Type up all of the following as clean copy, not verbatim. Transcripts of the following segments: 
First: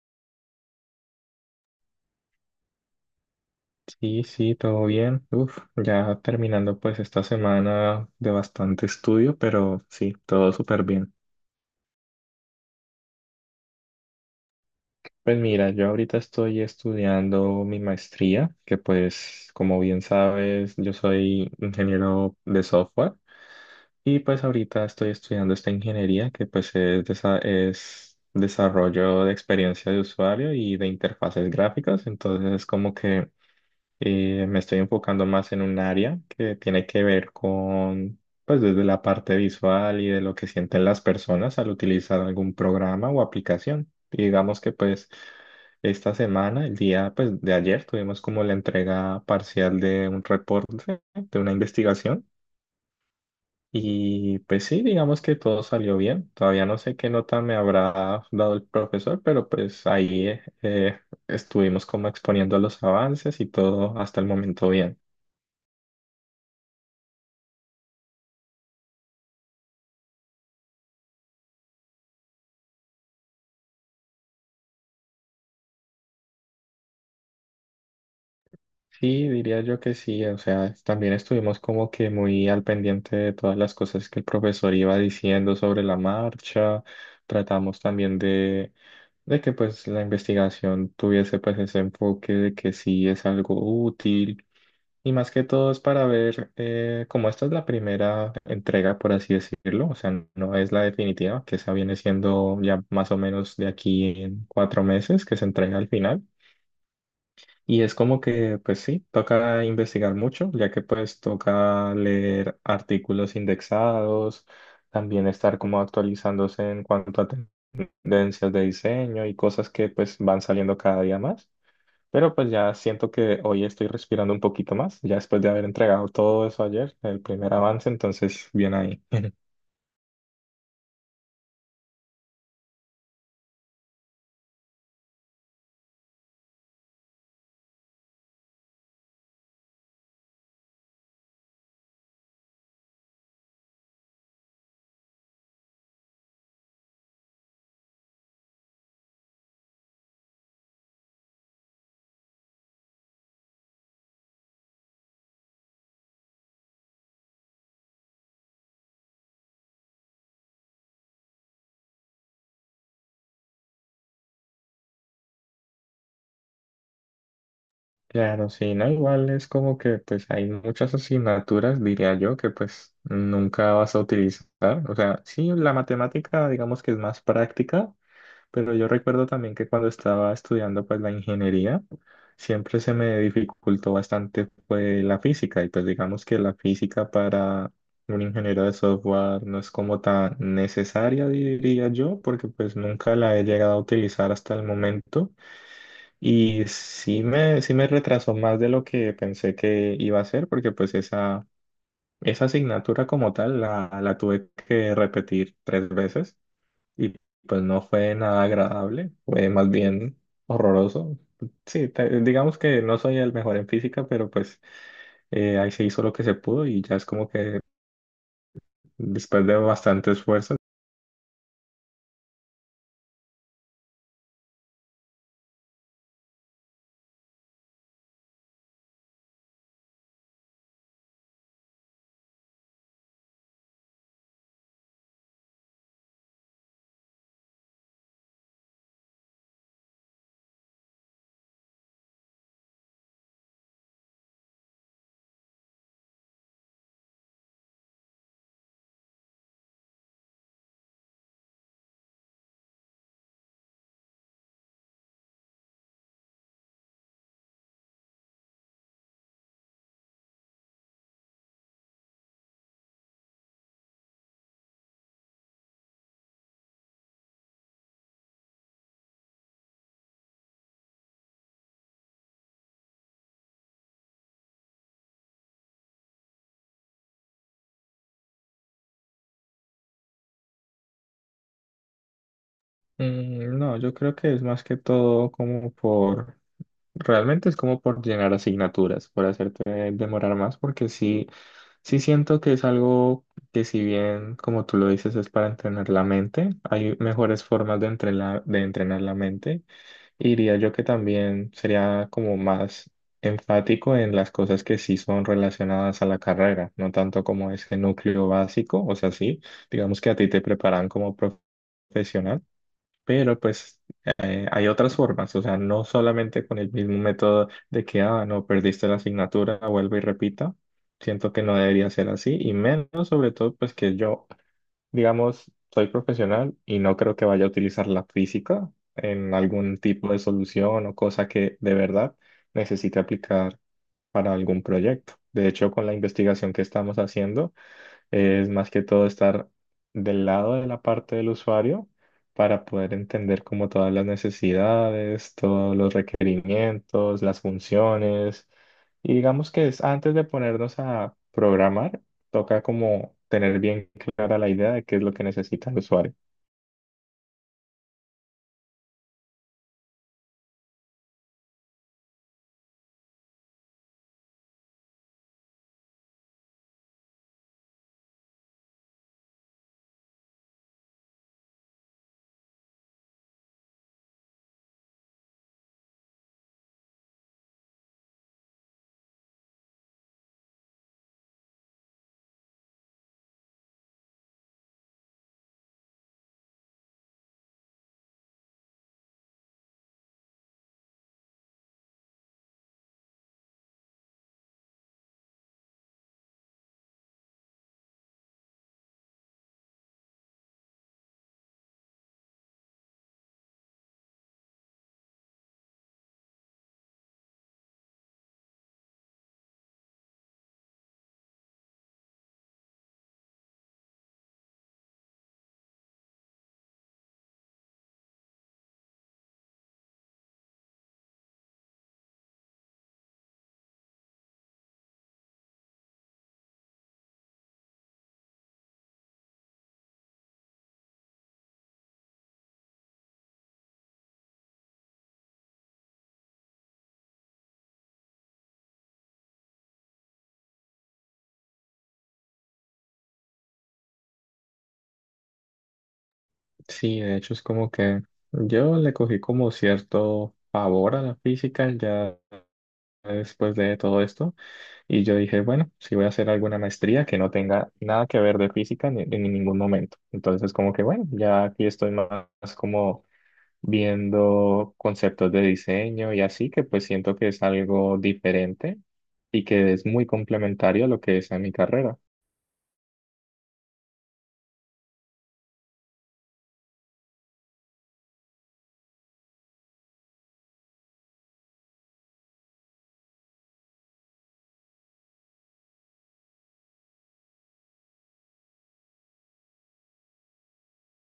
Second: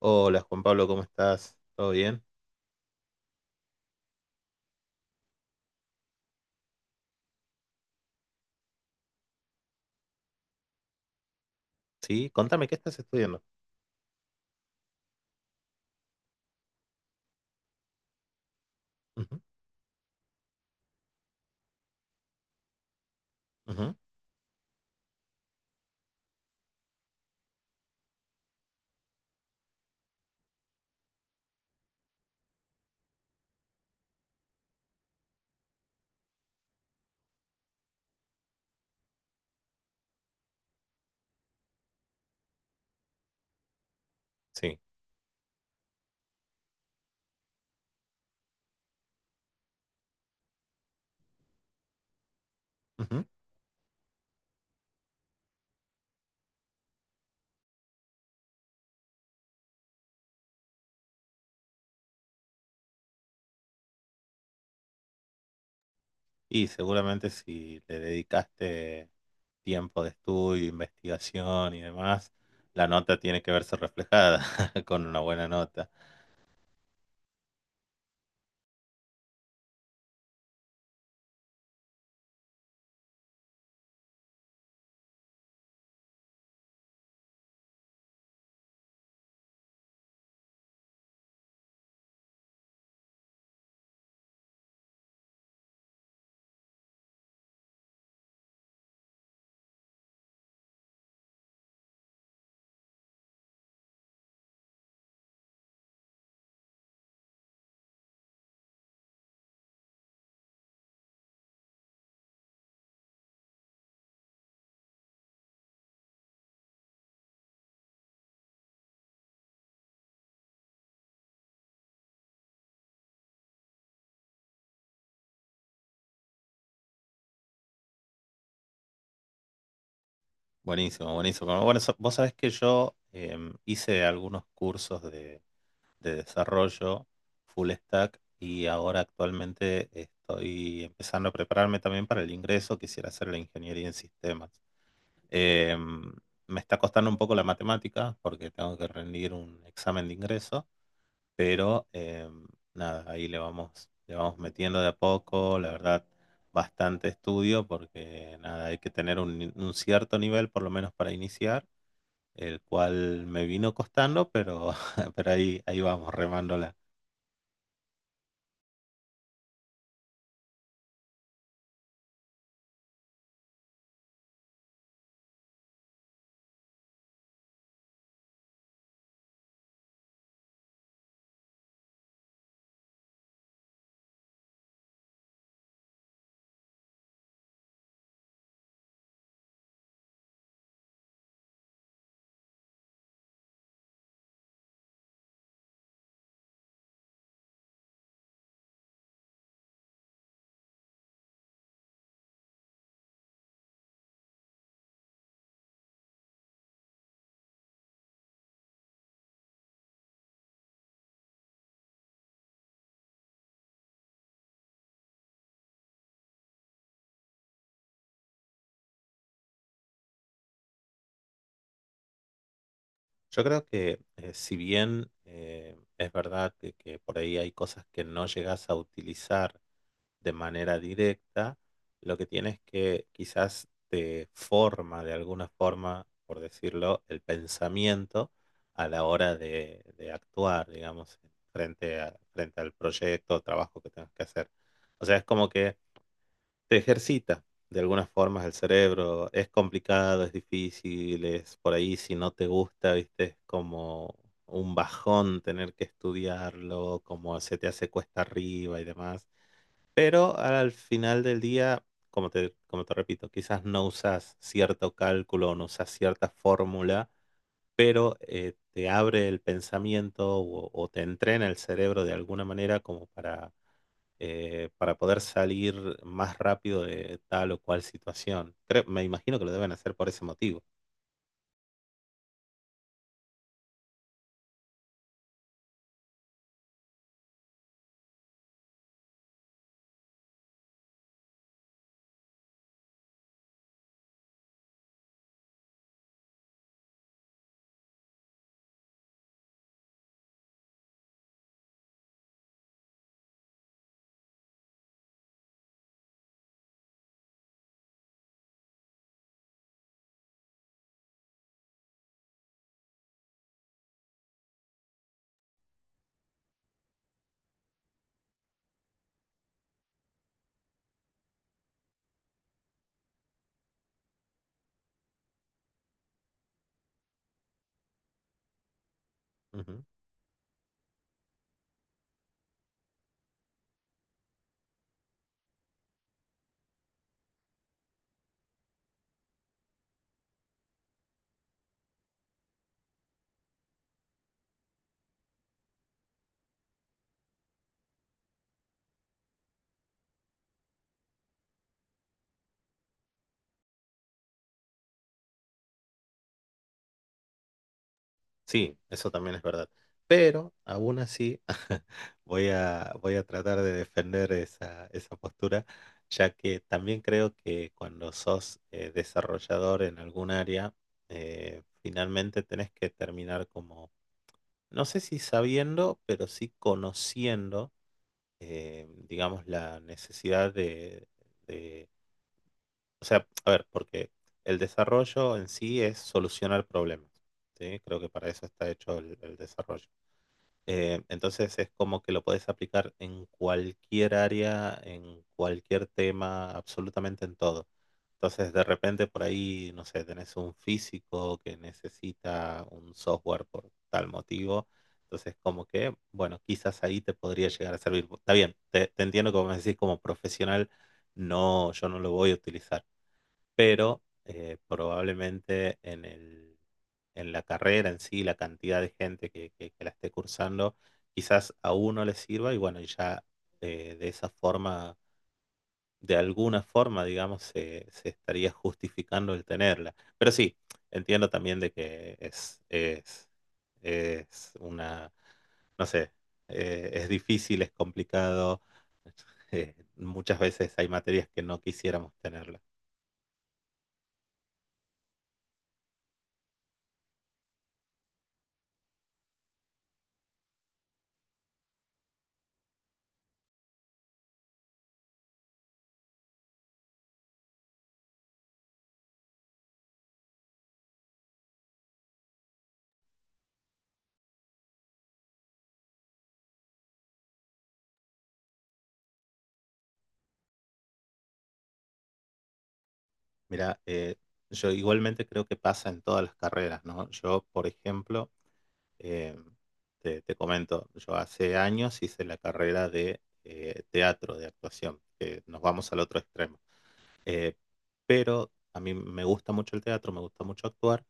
Hola Juan Pablo, ¿cómo estás? ¿Todo bien? Sí, sí, todo bien. Uf, ya terminando pues esta semana de bastante estudio, pero sí, todo súper bien. Sí, contame, ¿qué estás estudiando? Pues mira, yo ahorita estoy estudiando mi maestría, que Ujú, pues como bien sabes, yo soy ingeniero de software ujú, y pues ahorita estoy estudiando esta ingeniería que pues es desarrollo de experiencia de usuario y de interfaces gráficas, entonces es como que... Me estoy enfocando más en un área que tiene que ver con, pues desde la parte visual y de lo que sienten las personas al utilizar algún programa o aplicación. Y digamos que sí. pues esta semana, el día pues de ayer, tuvimos como la entrega parcial de un reporte, de una investigación. Ujú. Y pues sí, digamos que todo salió bien. Todavía no sé qué nota me habrá dado el profesor, pero pues ahí estuvimos como exponiendo los avances y todo hasta el momento bien. Y seguramente si le dedicaste tiempo de estudio, investigación y demás, la nota tiene que verse reflejada con una buena nota. Sí, diría yo que sí, o sea, también estuvimos como que muy al pendiente de todas las cosas que el profesor iba diciendo sobre la marcha, tratamos también de que pues la investigación tuviese pues ese enfoque de que sí es algo útil y más que todo es para ver como esta es la primera entrega, por así decirlo, o sea, no es la definitiva, que esa viene siendo ya más o menos de aquí en 4 meses que se entrega al final. Y es como que, pues sí, toca investigar mucho, ya que pues toca leer artículos indexados, también estar como actualizándose en cuanto a tendencias de diseño y cosas que pues van saliendo cada día más. Pero pues ya siento que hoy estoy respirando un poquito más, ya después de haber entregado todo eso ayer, el primer avance, entonces bien ahí. Buenísimo, buenísimo. Bueno, vos sabés que yo hice algunos cursos de desarrollo full stack y ahora actualmente estoy empezando a prepararme también para el ingreso. Quisiera hacer la ingeniería en sistemas. Eh, Me está costando un poco la matemática porque tengo que rendir un examen de ingreso, pero nada, ahí le vamos metiendo de a poco, la verdad, bastante estudio porque nada, hay que tener un, ni- un cierto nivel por lo menos para iniciar, el cual me vino costando, pero, pero ahí, ahí vamos remándola. Claro, sí, no, igual es como que pues hay muchas asignaturas, diría yo, que pues nunca vas a utilizar. O sea, sí, la matemática digamos que es más práctica, pero yo recuerdo también que cuando estaba estudiando pues la ingeniería, siempre se me dificultó bastante pues la física y pues digamos que la física para un ingeniero de software no es como tan necesaria, diría yo, porque pues nunca la he llegado a utilizar hasta el momento. Y sí me retrasó más de lo que pensé que iba a hacer, porque pues esa asignatura como tal la tuve que repetir 3 veces y pues no fue nada agradable, fue más bien horroroso. Sí, digamos que no soy el mejor en física, pero pues ahí se hizo lo que se pudo y ya es como que después de bastante esfuerzo. Yo creo que si bien es verdad que por ahí hay cosas que no llegas a utilizar, de manera directa, lo que tiene es que quizás te forma de alguna forma, por decirlo, el pensamiento a la hora de actuar, digamos, frente al proyecto o trabajo que tengas que hacer. O sea, es como que te ejercita de alguna forma el cerebro. Es complicado, es difícil, es por ahí si no te gusta, viste, es como un bajón tener que estudiarlo, como se te hace cuesta arriba y demás. Pero al final del día, como te repito, quizás no usas cierto cálculo, no usas cierta fórmula, pero te abre el pensamiento o te entrena el cerebro de alguna manera como para poder salir más rápido de tal o cual situación. Me imagino que lo deben hacer por ese motivo. Mm, no, yo creo que es más que todo como por... Realmente es como por llenar asignaturas, por hacerte demorar más, porque sí, sí siento que es algo que si bien, como tú lo dices, es para entrenar la mente, hay mejores formas de entrenar la mente. Y diría yo que también sería como más enfático en las cosas que sí son relacionadas a la carrera, no tanto como ese núcleo básico, o sea, sí, digamos que a ti te preparan como profesional pero pues hay otras formas, o sea, no solamente con el mismo método de que, ah, no, perdiste la asignatura, vuelve y repita. Siento que no debería ser así y menos sobre todo pues que yo, digamos, soy profesional y no creo que vaya a utilizar la física en Ujú. algún tipo de solución o cosa que de verdad necesite aplicar para algún proyecto. De hecho, con la investigación que estamos haciendo, es más que todo estar del lado de la parte del usuario para poder entender como todas las necesidades, todos los requerimientos, las funciones. Y digamos que es antes de ponernos a programar, toca como tener bien clara la idea de qué es lo que necesita el usuario. Sí, eso también es verdad. Pero aún así voy a tratar de defender esa postura, ya que también creo que cuando sos desarrollador en algún área, finalmente tenés que terminar como, no sé si sabiendo, pero sí conociendo, digamos, la necesidad de- o sea, a ver, porque el desarrollo en sí es solucionar problemas, ¿sí? Creo que para eso está hecho el desarrollo. Entonces es como que lo puedes aplicar en cualquier área, en cualquier tema, absolutamente en todo. Entonces de repente por ahí, no sé, tenés un físico que necesita un software por tal motivo. Entonces como que, bueno, quizás ahí te podría llegar a servir. Está bien, te entiendo como me decís como profesional, no, yo no lo voy a utilizar pero probablemente en en la carrera en sí, la cantidad de gente que la esté cursando, quizás a uno le sirva y bueno, y ya de esa forma, de alguna forma, digamos, se estaría justificando el tenerla. Pero sí, entiendo también de que es una, no sé, es difícil, es complicado. Muchas veces hay materias que no quisiéramos tenerlas. Sí, de hecho es como que yo le cogí como cierto favor a la física ya después de todo esto. Y yo dije, bueno, si voy a hacer alguna maestría que no tenga nada que ver de física ni, en ningún momento. Entonces, como que bueno, ya aquí estoy más como viendo conceptos de diseño y así, que pues siento que es algo diferente y que es muy complementario a lo que es a mi carrera. Mira, yo igualmente creo que pasa en todas las carreras, ¿no? Yo, por ejemplo, eh, te comento, yo hace años hice la carrera de teatro, de actuación, que nos vamos al otro extremo. Eh, pero a mí me gusta mucho el teatro, me gusta mucho actuar,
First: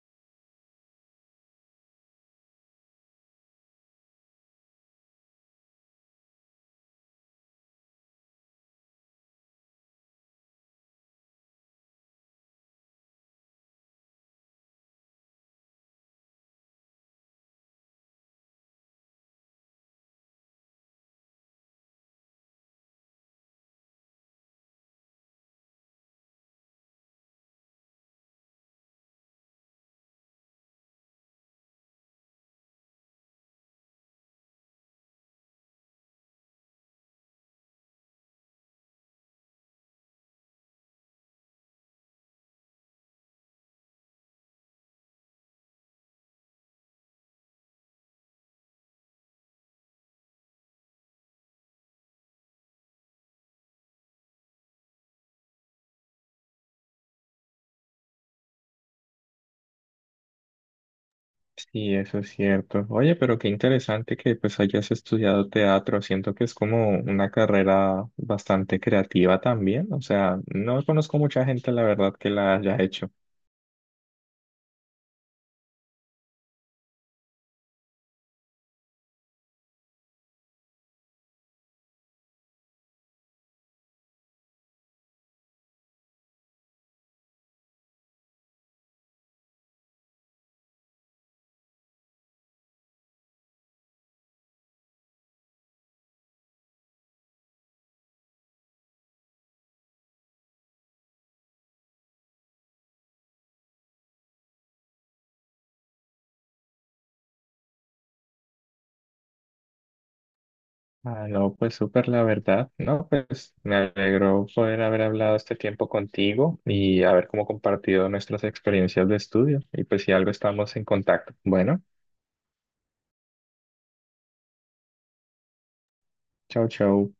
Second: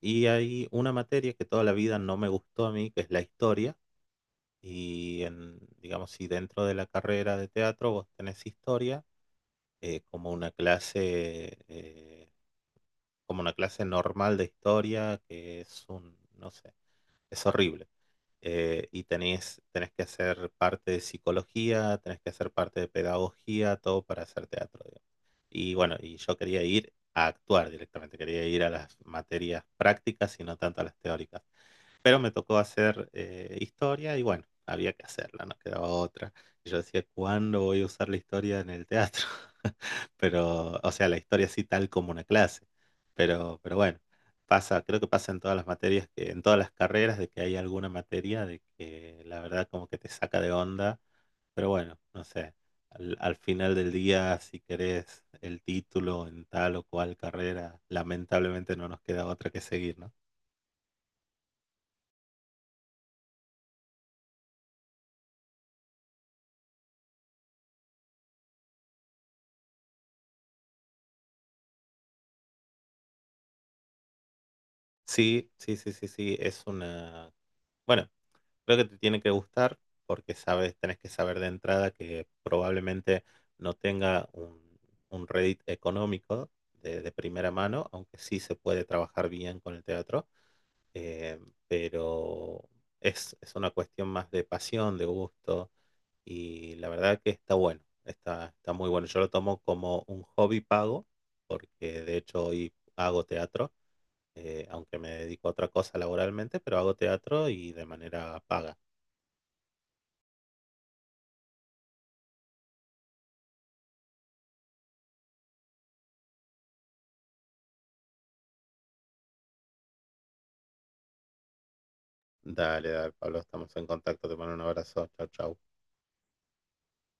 y hay una materia que toda la vida no me gustó a mí, que es la historia, digamos, si dentro de la carrera de teatro vos tenés historia, como una clase, como una clase normal de historia, que es un, no sé, es horrible. Tenés que hacer parte de psicología, tenés que hacer parte de pedagogía, todo para hacer teatro, digamos. Y bueno, y yo quería ir a actuar directamente, quería ir a las materias prácticas y no tanto a las teóricas. Pero me tocó hacer historia y bueno, había que hacerla, no quedaba otra. Y yo decía, ¿cuándo voy a usar la historia en el teatro? Pero, o sea, la historia así tal como una clase. Pero bueno, pasa, creo que pasa en todas las materias, que, en todas las carreras, de que hay alguna materia de que la verdad como que te saca de onda. Pero bueno, no sé, al final del día, si querés el título en tal o cual carrera, lamentablemente no nos queda otra que seguir, ¿no? Sí, eso es cierto. Oye, pero qué interesante que pues hayas estudiado teatro. Siento que es como una carrera bastante creativa también. O sea, no conozco mucha gente, la verdad, que la haya hecho. Sí, sí, sí, sí, sí, es una... Bueno, creo que te tiene que gustar porque sabes, tenés que saber de entrada que probablemente no tenga un Reddit económico de primera mano, aunque sí se puede trabajar bien con el teatro, eh, pero es una cuestión más de pasión, de gusto, y la verdad que está bueno, está muy bueno. Yo lo tomo como un hobby pago, porque de hecho hoy hago teatro aunque me dedico a otra cosa laboralmente, pero hago teatro y de manera paga. Ah, no, pues súper la verdad, ¿no? Pues me alegró poder haber hablado este tiempo contigo y haber como compartido nuestras experiencias de estudio. Y pues si algo estamos en contacto. Bueno, Dale, dale, Pablo, estamos en contacto. Te mando un abrazo. Chau, chau. chau, chau.